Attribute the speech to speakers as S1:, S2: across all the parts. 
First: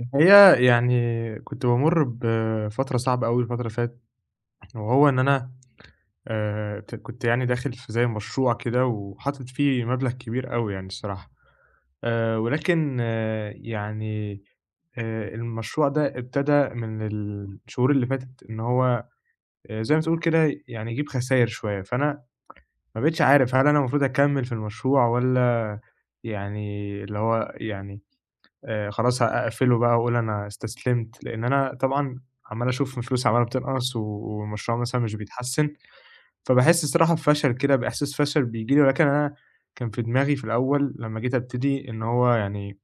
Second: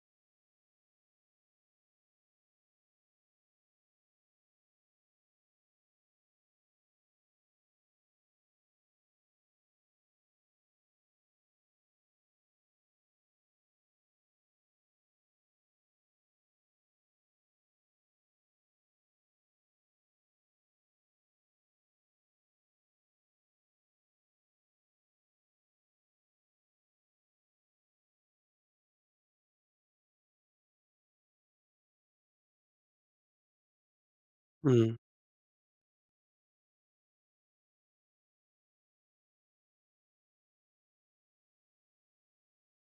S1: الحقيقة، يعني كنت بامُر بفترة صعبة أوي الفترة اللي فاتت، وهو إن أنا ت كنت يعني داخل في زي مشروع كده، وحاطط فيه مبلغ كبير أوي يعني الصراحة. ولكن يعني المشروع ده ابتدى من الشهور اللي فاتت، إن هو زي ما تقول كده يعني يجيب خساير شوية، فأنا ما بقيتش عارف هل أنا المفروض أكمّل في المشروع والّا يعني اللي هو يعني خلاص أقفله بقى، وأقول أنا استسلمت، لإن أنا طبعًا عمّال أشوف فلوسي عمّالة بتنقص والمشروع
S2: إمم،
S1: مثلًا مش بيتحسّن. فباحس الصراحة بفشل كده، بإحساس فشل بييجي لي، ولكن أنا كان في دماغي في الأول لمّا جيت أبتدي إن هو يعني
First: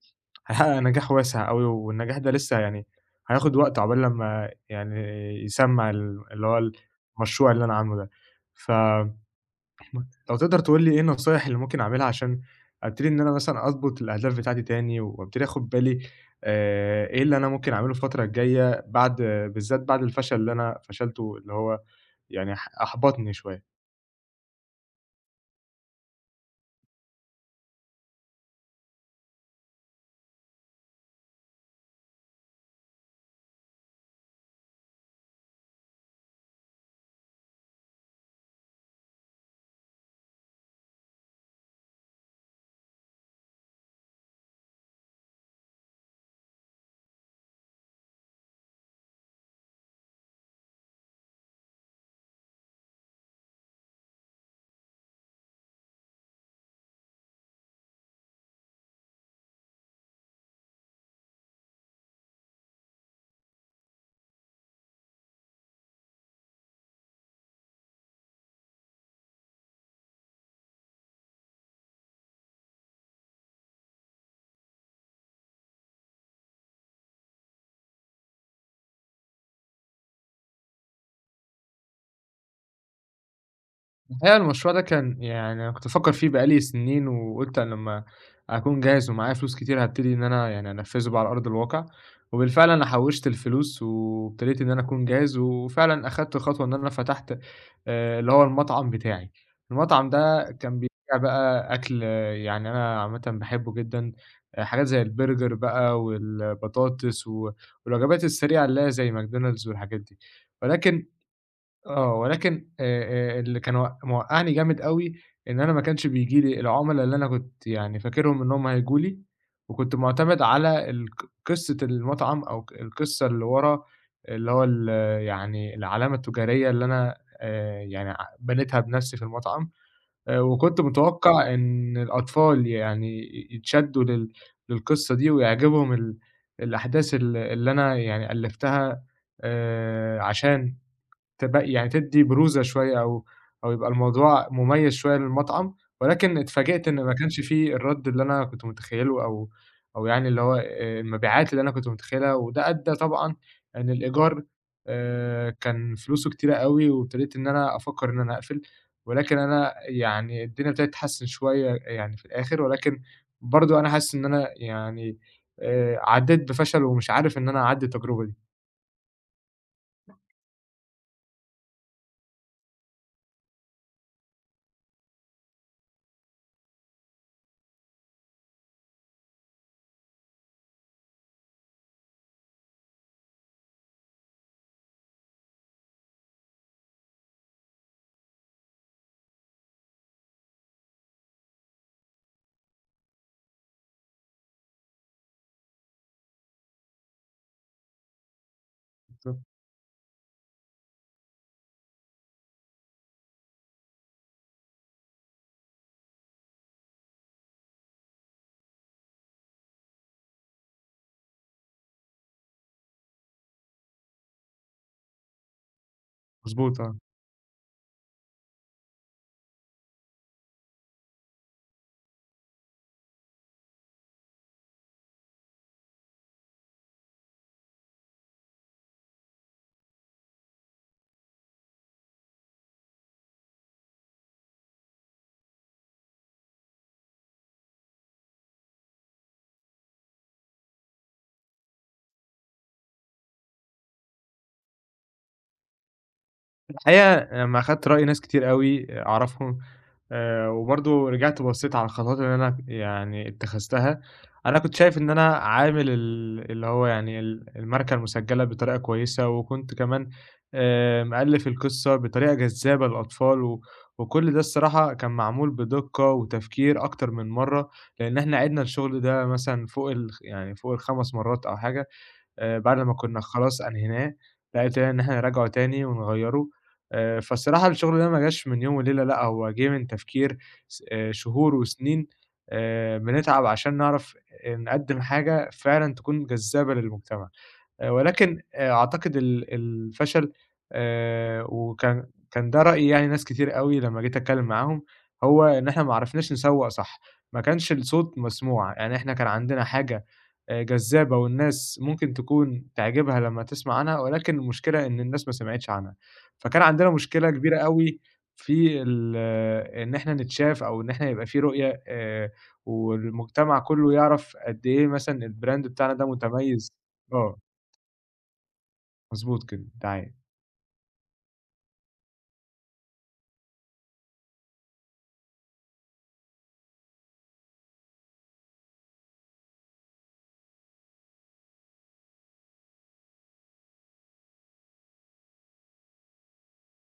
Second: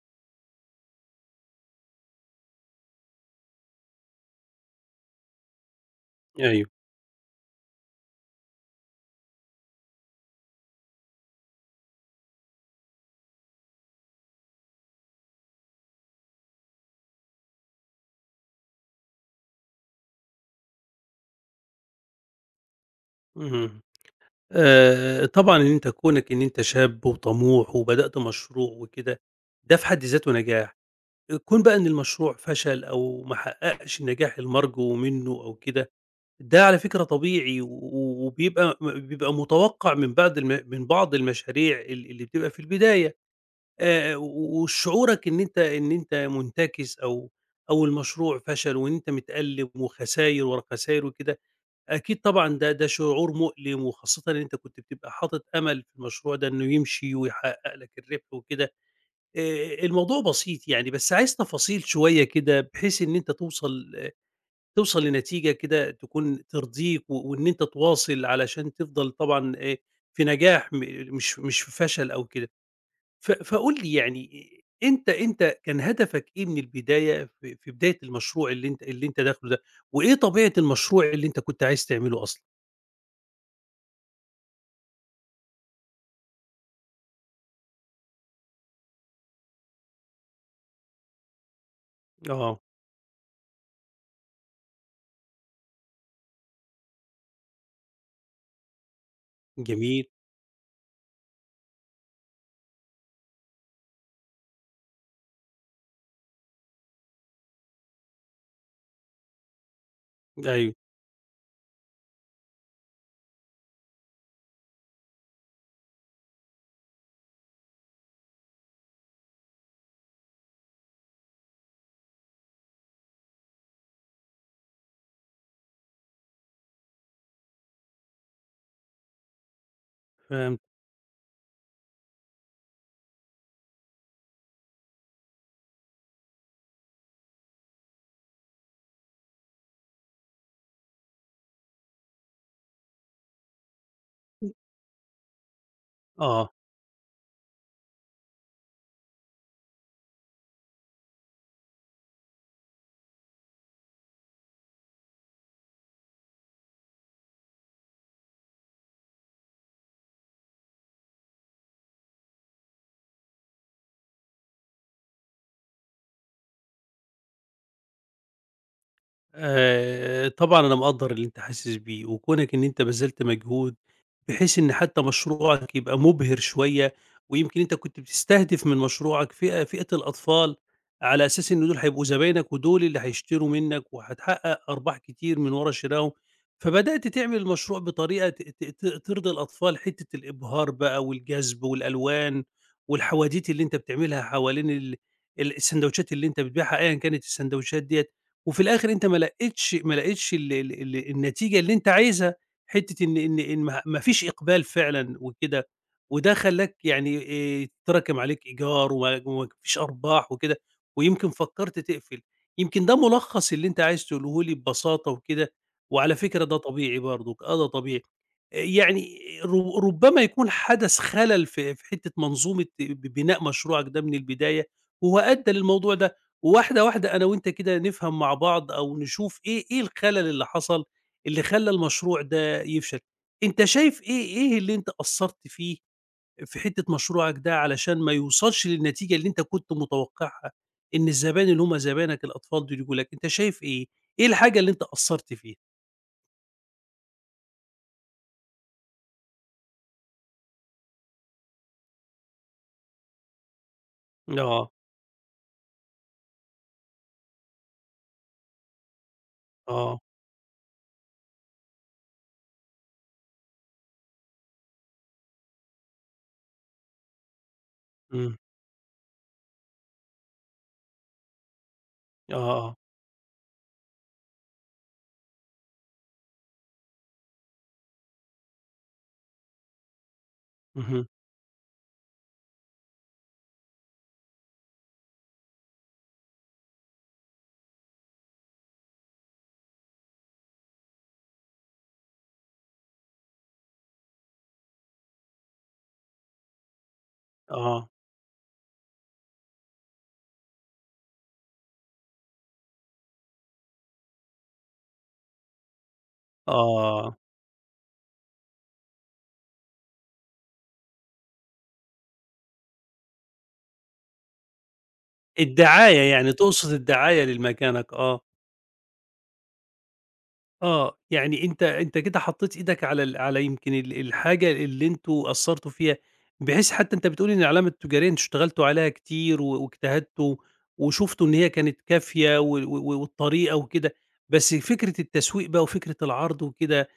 S1: هاحقق نجاح واسع أوي، والنجاح ده لسه يعني هياخد وقت عقبال لمّا يعني يسمّع اللي
S2: أيوه،
S1: هو المشروع اللي أنا عامله ده. ف م لو تقدر تقول لي إيه النصايح اللي ممكن أعملها، عشان أبتدي إن أنا مثلًا أضبط الأهداف بتاعتي تاني، وأبتدي آخُد بالي إيه اللي أنا ممكن أعمله الفترة الجاية، بعد، بالذات بعد الفشل اللي أنا فشلته، اللي هو يعني أحبطني شوية؟
S2: اهم، طبعًا إن أنت كونك إن أنت شاب وطموح وبدأت مشروع وكده، ده في حد ذاته نجاح، كون بقى إن المشروع فشل أو ما حققش النجاح المرجو منه أو كده، ده على فكرة طبيعي و و- وبيبقى بيبقى متوقع من بعض الم من بعض المشاريع اللي بتبقى في البداية، وشعورك إن أنت منتكس أو المشروع فشل وإن أنت متألم وخساير ورا خساير وكده، أكيد طبعًا ده شعور مؤلم، وخاصةً إن أنت كنت بتبقى حاطط أمل في المشروع ده إنه يمشي ويحقق لك الربح وكده، الموضوع بسيط يعني، بس عايز تفاصيل شوية كده بحيث إن أنت توصل آه، توصل لنتيجة كده تكون ترضيك، وإن أنت تواصل علشان تفضل طبعًا في نجاح م مش مش في فشل أو كده. ف فقُل لي يعني أنت كان هدفك إيه من البداية في بداية المشروع اللي أنت داخله ده، وإيه طبيعة المشروع اللي أنت كنت عايز تعمله أصلًا؟
S1: الحقيقة المشروع ده كان يعني أنا كنت بافكّر فيه بقى لي سنين، وقُلت أنا لمّا أكون جاهز ومعايا فلوس كتير هابتدي إن أنا يعني أنفّذه بقى على أرض الواقع.
S2: آه.
S1: وبالفعل أنا حوّشت الفلوس، وابتديت إن أنا أكون جاهز، وفعلًا أخدت خطوة إن أنا فتحت اللي هو المطعم بتاعي.
S2: جميل،
S1: المطعم ده كان بيبيع بقى أكل، يعني أنا عامةً باحبه جدًا، حاجات زي البرجر بقى والبطاطس والوجبات السريعة اللي هي زي ماكدونالدز والحاجات دي.
S2: أيوه
S1: ولكن ولكن اللي كان موقّعني جامد أوي، إن أنا ما كانش بييجي لي العُملا اللي أنا كنت يعني فاكرهم إن هُم هييجوا لي. وكنت مُعتمد على قصة المطعم، أو القصة اللي ورا، اللي هو يعني العلامة التجارية اللي أنا، يعني بنيتها بنَفْسي في المطعم.
S2: فهمت،
S1: وكنت متوقّع إن الأطفال يعني يتشدّوا للقصة دي، ويعجبهم الأحداث اللي أنا يعني ألِّفتها، عشان يعني تدّي بروزة شوية، أو يبقى الموضوع مميز شوية للمطعم. ولكن
S2: آه،
S1: اتفاجأت إن ما كانش في الرَد اللي أنا كنت متخيّله، أو يعني اللي هو المبيعات اللي أنا كنت متخيّلها، وده أدّى طبعًا إن الإيجار كان فلوسه كتيرة أوي، وابتديت إن أنا أفكّر إن أنا أقفل. ولكن أنا يعني الدنيا ابتدت تتحسّن شوية يعني في الآخر، ولكن برضه أنا حاسس إن أنا يعني عدّيت بفشل، ومش عارف إن أنا أعدّي التجربة دي.
S2: طبعًا أنا مقدّر اللي أنت حاسس بيه، وكونك إن أنت بذلت مجهود بحيث إن حتى مشروعك يبقى مُبهِر شوية، ويمكن أنت كنت بتستهدف من مشروعك فئة الأطفال، على أساس إن دول هيبقوا زباينك ودول اللي هيشتروا منك وهتحقق أرباح كتير من ورا شراهم، فبدأت تعمل المشروع بطريقة ت ت ت ترضي الأطفال، حتة الإبهار بقى والجذب والألوان والحواديت اللي أنت بتعملها حوالين ال ال الساندوتشات اللي أنت بتبيعها أيًا كانت الساندوتشات ديّة، وفي الآخر أنت ما
S1: بالضبط.
S2: لقيتش ما لقيتش ال ال ال النتيجة اللي أنت عايزها. حتّة إن ما فيش إقبال فعلًا وكده، وده خلّاك يعني يتراكم عليك إيجار وما فيش أرباح وكده، ويمكن فكّرت تقفل. يمكن ده ملخّص اللي أنت عايز تقوله لي ببساطة وكده، وعلى فكرة ده
S1: مضبوط، آه.
S2: طبيعي برضُك، آه ده طبيعي. يعني ر ربما يكون حدث خَلَل في حتّة منظومة ب بناء مشروعك ده من البداية، وهو أدّى للموضوع ده، وواحدة، واحدة أنا وأنت كده نفهم مع بعض أو نشوف إيه الخَلَل اللي حصل اللي خلّى المشروع ده يفشل. أنت شايف إيه اللي أنت قصّرت فيه في حتّة مشروعك ده علشان ما يوصلش للنتيجة اللي أنت كنت متوقعها، إن الزبائن اللي هم زباينك الأطفال دول ييجوا لك، أنت شايف إيه؟ إيه الحاجة اللي أنت قصّرت فيها؟
S1: الحقيقة لمّا أخدت رأي ناس كتير أوي، أعرفهم، وبرضه رجعت بصيت على الخطوات اللي أنا يعني اتخذتها. أنا
S2: آه،
S1: كنت شايف إن أنا عامل اللي هو يعني الماركة المسجلة بطريقة كويسة، وكنت
S2: آه،
S1: كمان مألف القصة بطريقة جذابة للأطفال، وكل ده الصراحة كان معمول بدقة وتفكير أكتر من مرّة، لإن إحنا
S2: إمم،
S1: عِدنا الشغل ده مثلًا فوق يعني فوق ال5 مرات أو حاجة.
S2: آه، آه،
S1: بعد ما كُنّا خلاص أنهيناه، لقيتنا إن إحنا نراجعه تاني ونغيّره. فالصراحة الشغل ده ما جاش من يوم وليلة، لأ، هو جِه من تفكير س
S2: اهم،
S1: شهور وسنين، بنتعب عشان نعرف نقدّم حاجة فعلًا تكون جذابة للمجتمع. ولكن أعتقد الفشل، وكان ده رأي يعني ناس كتير أوي لمّا جيت أتكلّم معاهم، هو إن إحنا ما عرفناش نسوّق صح. ما كانش
S2: آه،
S1: الصوت مسموع، يعني إحنا كان عندنا حاجة جذابة، والناس ممكن تكون تعجبها لمّا تسمع عنها، ولكن المشكلة إن الناس ما سمعتش عنها. فكان عندنا
S2: آه،
S1: مشكلة كبيرة أوي في ال آه، إن إحنا نتشاف، أو إن إحنا يبقى في رؤية، والمجتمع كلّه يعرف قد إيه مثلًا الbrand بتاعنا ده
S2: الدعاية يعني
S1: متميز.
S2: تقصد الدعاية
S1: آه.
S2: لمكانك، آه.
S1: مضبوط كده، دعاية.
S2: آه، يعني أنت كده حطّيت إيدك على يمكن ال الحاجة اللي أنتم قصّرتوا فيها، بحيث حتى أنت بتقول إن العلامة التجارية أنتم اشتغلتوا عليها كتير و واجتهدتوا وشُفتوا إن هي كانت كافية و و والطريقة وكده، بس فكرة التسويق بقى وفكرة العرض وكده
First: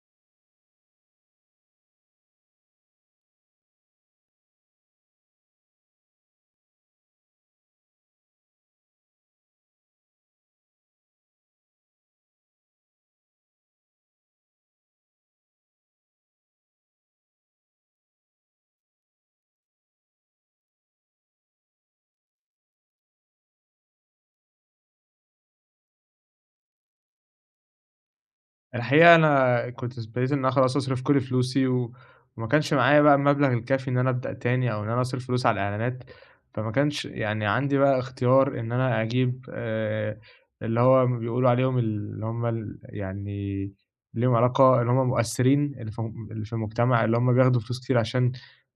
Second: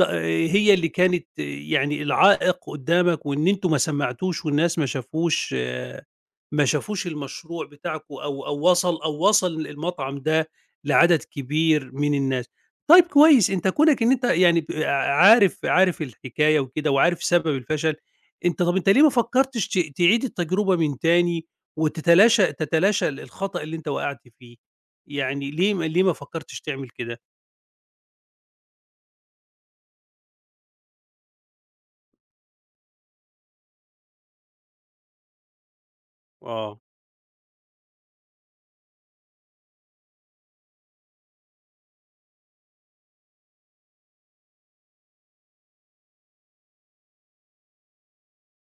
S2: ت هي اللي كانت يعني العائق قدّامك وإن أنتم ما سمّعتوش والناس ما شافوش المشروع بتاعكم أو وصل المطعم ده لعدد كبير من الناس. طيب كويس، أنت كونك إن أنت يعني ب عارف عارف الحكاية وكده وعارف سبب الفشل، طب أنت ليه ما فكّرتش تعيد التجربة من تاني وتتلاشى تتلاشى ال الخطأ اللي أنت وقعت فيه؟ يعني ليه ما فكّرتش تعمل كده؟
S1: الحقيقة أنا كنت ابتديت إن أنا خلاص أصرف كل فلوسي، وما كانش معايا بقى المبلغ الكافي إن أنا أبدأ تاني، أو إن أنا أصرف فلوس على الإعلانات. فما
S2: آه.
S1: كانش يعني عندي بقى اختيار إن أنا أجيب اللي هو بيقولوا عليهم اللي هم يعني ليهم علاقة، اللي هم مؤثرين اللي في المجتمع، اللي هم بياخدوا فلوس كتير عشان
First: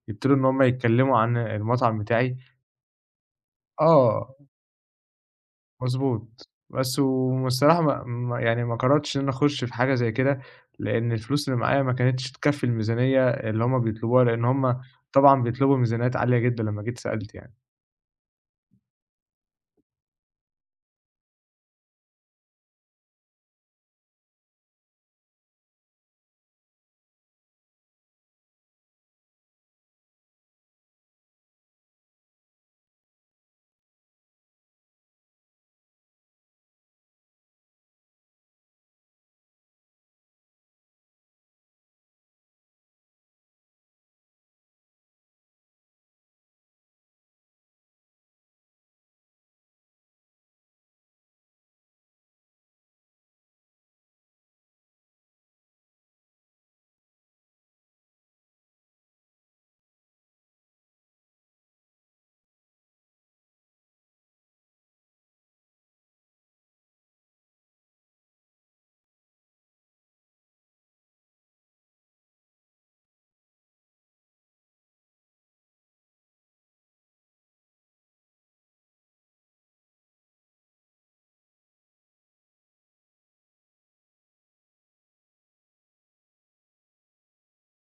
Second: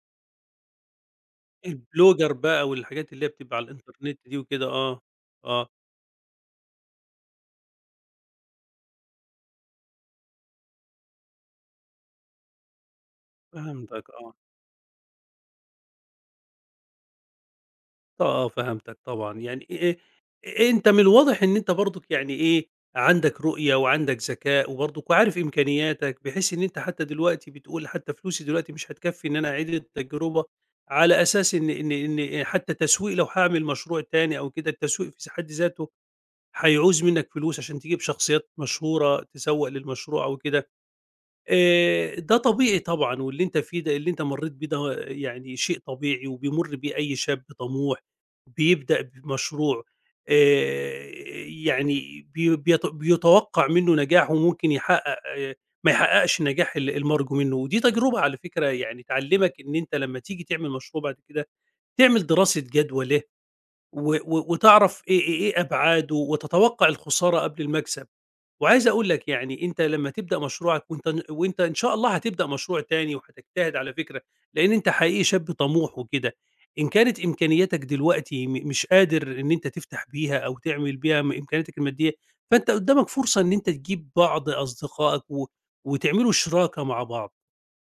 S1: يبتدوا إن هم يتكلموا عن المطعم
S2: البلوجر
S1: بتاعي.
S2: بقى والحاجات اللي هي بتبقى على الإنترنت
S1: آه.
S2: دي وكده، آه، آه،
S1: مضبوط. بس والصراحة ما ما يعني ما قررتش إن أنا أخُش في حاجة زي كده، لإن الفلوس اللي معايا ما كانتش تكفّي الميزانية اللي هُم
S2: فهمتك،
S1: بيطلبوها،
S2: آه.
S1: لإن هُم طبعًا بيطلبوا ميزانيات عالية جدًا لمّا جيت سألت يعني.
S2: آه، فهمتك طبعًا، يعني أنت من الواضح إن أنت برضُك يعني إيه، عندك رؤية وعندك ذكاء وبرضُك وعارف إمكانياتك، بحيث إن أنت حتى دلوقتي بتقول حتى فلوسي دلوقتي مش هتكفّي إن أنا أعيد التجربة، على أساس إن إيه، حتى التسويق لو هاعمل مشروع تاني أو كده، التسويق في س حد ذاته هيعوز منّك فلوس عشان تجيب شخصيات مشهورة تسوّق للمشروع أو كده. ده طبيعي طبعًا، واللي أنت فيه ده اللي أنت مرّيت بيه ده يعني شيء طبيعي وبيمُر بيه أي شاب طموح بيبدأ بمشروع، آآ، يعني بي بيت بيتوقّع منّه نجاح وممكن يحقق آه، ما يحققش النجاح المرجو منّه، ودي تجربة على فكرة يعني تعلّمك إن أنت لمّا تيجي تعمل مشروع بعد كده، تعمل دراسة جدوى له، و و وتعرف إيه أبعاده، وتتوقّع الخسارة قبل المكسب. وعايز أقول لك يعني أنت لمّا تبدأ مشروعك وأنت إن شاء الله هتبدأ مشروع تاني وهتجتهد على فكرة، لإن أنت حقيقي شاب طموح وكده، إن كانت إمكانياتك دلوقتي مش قادر إن أنت تفتح بيها أو تعمل بيها إمكانياتك المادية، فأنت قدّامك فرصة إن أنت تجيب بعض أصدقائك و وتعملوا شراكة مع بعض.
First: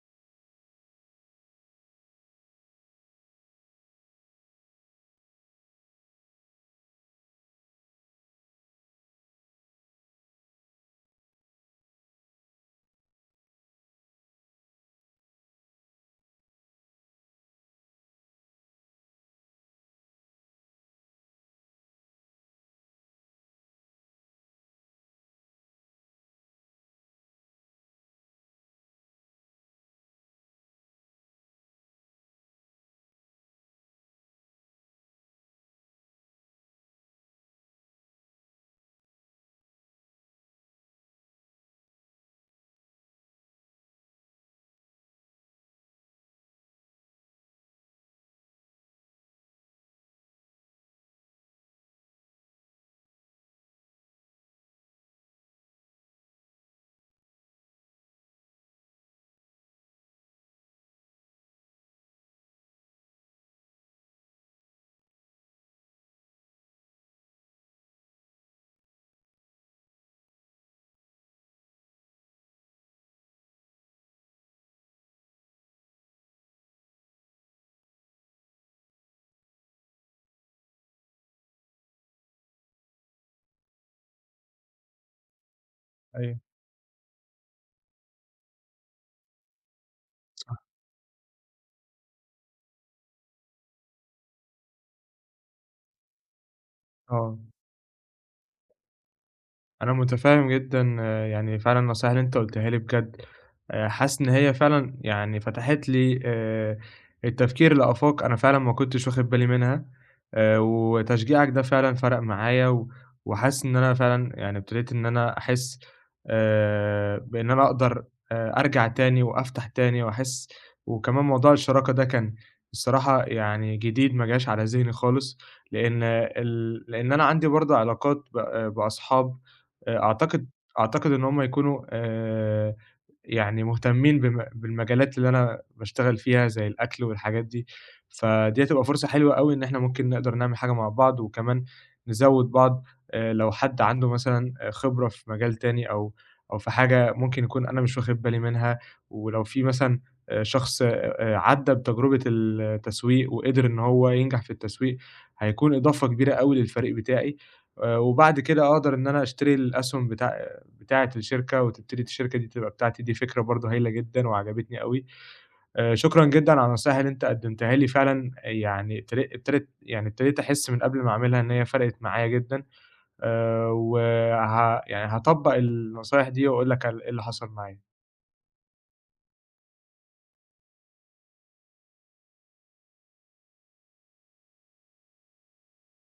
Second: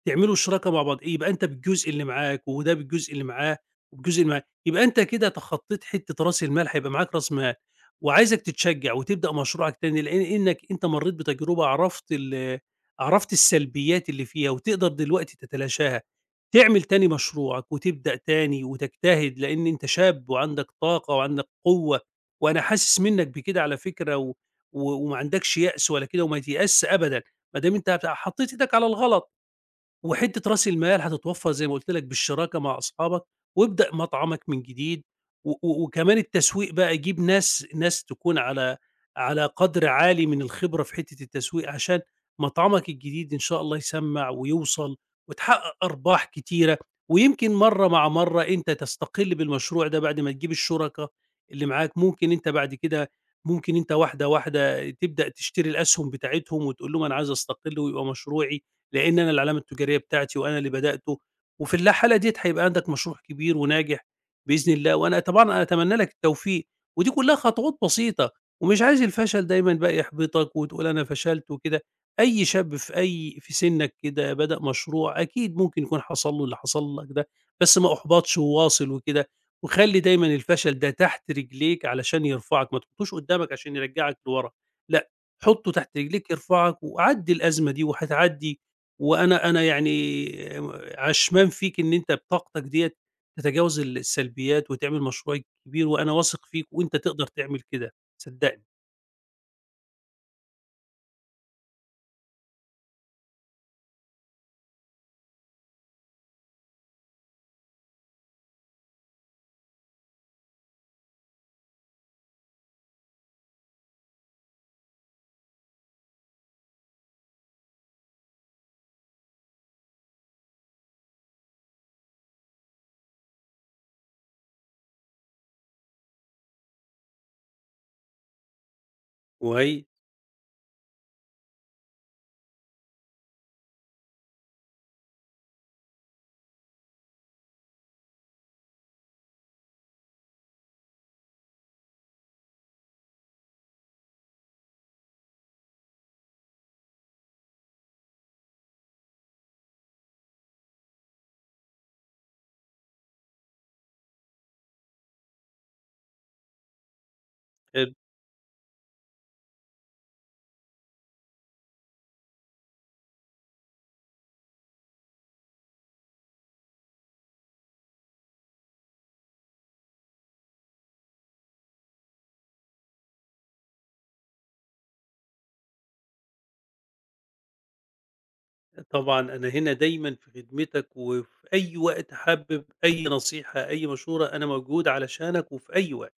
S2: تعملوا شراكة مع بعض، إيه، يبقى أنت بالجزء اللي معاك وده بالجزء اللي معاه وبالجزء اللي معاه، يبقى أنت كده تخطّيت حتّة راس المال، هيبقى معاك راس مال، وعايزك تتشجّع وتبدأ مشروعك تاني لإن إنّك أنت مرّيت بتجربة عرفت السلبيات اللي فيها وتقدر دلوقتي تتلاشاها، تعمل تاني مشروعك وتبدأ تاني وتجتهد لإن أنت شاب وعندك طاقة وعندك قوة، وأنا حاسس منّك بكده على فكرة و و وما عندكش يأس ولا كده وما تيأسش أبدًا، ما دام أنت حطّيت إيدك على الغلط. وحتّة راس المال هتتوفّر زي ما قُلت لك بالشراكة مع أصحابك، وابدأ مطعمك من جديد، و و وكمان التسويق بقى جيب ناس تكون على قدر عالي من الخبرة في حتّة التسويق، عشان مطعمك الجديد إن شاء الله يسمّع ويوصل وتحقق أرباح كتيرة، ويمكن مرّة مع مرّة أنت تستقل بالمشروع ده بعد ما تجيب الشركا اللي معاك، ممكن أنت واحدة واحدة تبدأ تشتري الأسهم بتاعتهم وتقول لهم أنا عايز أستقل ويبقى مشروعي لإن أنا العلامة التجارية بتاعتي وأنا اللي بدأته، وفي حالة ديّة هيبقى عندك مشروع كبير وناجح بإذن الله، وأنا طبعًا أتمنى لك التوفيق، ودي كلها خطوات بسيطة، ومش عايز الفشل دايمًا بقى يحبطك وتقول أنا فشلت وكده، أي شاب في سنك كده بدأ مشروع أكيد ممكن يكون حصل له اللي حصل لك ده، بس ما أحبطش وواصل وكده، وخلّي دايمًا الفشل ده تحت رجليك علشان يرفعك، ما تحطوش قدامك عشان يرجعك لورا، لأ، حطه تحت رجليك
S1: أيوه.
S2: يرفعك وعدّي الأزمة دي وهتعدي وأنا يعني
S1: صح.
S2: عشمان فيك إن أنت بطاقتك ديّة تتجاوز السلبيات وتعمل مشروع كبير وأنا واثق فيك وأنت تقدر
S1: آه.
S2: تعمل كده، صدّقني.
S1: أنا متفهّم جدًا، يعني فعلًا النصايح اللي أنت قُلتها لي بجد، حاسس إن هي فعلًا يعني فتحت لي التفكير لآفاق أنا فعلًا ما كنتش واخد بالي منها، وتشجيعك ده فعلًا فرق معايا، وحاسس إن أنا فعلًا يعني ابتديت إن أنا أحس بإن أنا أقدر أرجع تاني وأفتح تاني وأحس. وكمان موضوع الشراكة ده كان الصراحة يعني جديد، ما جاش على ذهني خالص، لإن لإن أنا عندي برضه علاقات بأصحاب.
S2: كويس،
S1: أعتقد إن هم يكونوا، يعني مهتمين بالمجالات اللي أنا باشتغل فيها زي الأكل والحاجات دي، فدي هتبقى فرصة حلوة أوي إن إحنا ممكن نقدر نعمل حاجة مع بعض، وكمان نزوّد بعض، لو حد عنده مثلًا، خبرة في مجال تاني، أو في حاجة ممكن يكون أنا مش واخد بالي منها، ولو في مثلًا شخص عدّى بتجربة التسويق وقدر إن هو ينجح في التسويق، هيكون إضافة كبيرة أوي للفريق بتاعي.
S2: حلو.
S1: وبعد كده أقدر إن أنا أشتري الأسهم بتاعة الشركة، وتبتدي الشركة دي تبقى بتاعتي. دي فكرة برضه هايلة جدًا وعجبتني أوي. شكرًا جدًا على النصايح اللي أنت قدّمتها لي، فعلًا يعني ابتد ابتدت يعني ابتديت أحس من قبل ما أعملها إن هي فرقت معايا جدًا. وه يعني هاطبّق النصايح دي وأقول لك على إيه اللي حصل معايا.
S2: طبعًا أنا هنا دايمًا في خدمتك، وفي أي وقت حابب أي نصيحة، أي مشورة، أنا موجود علشانك وفي أي وقت.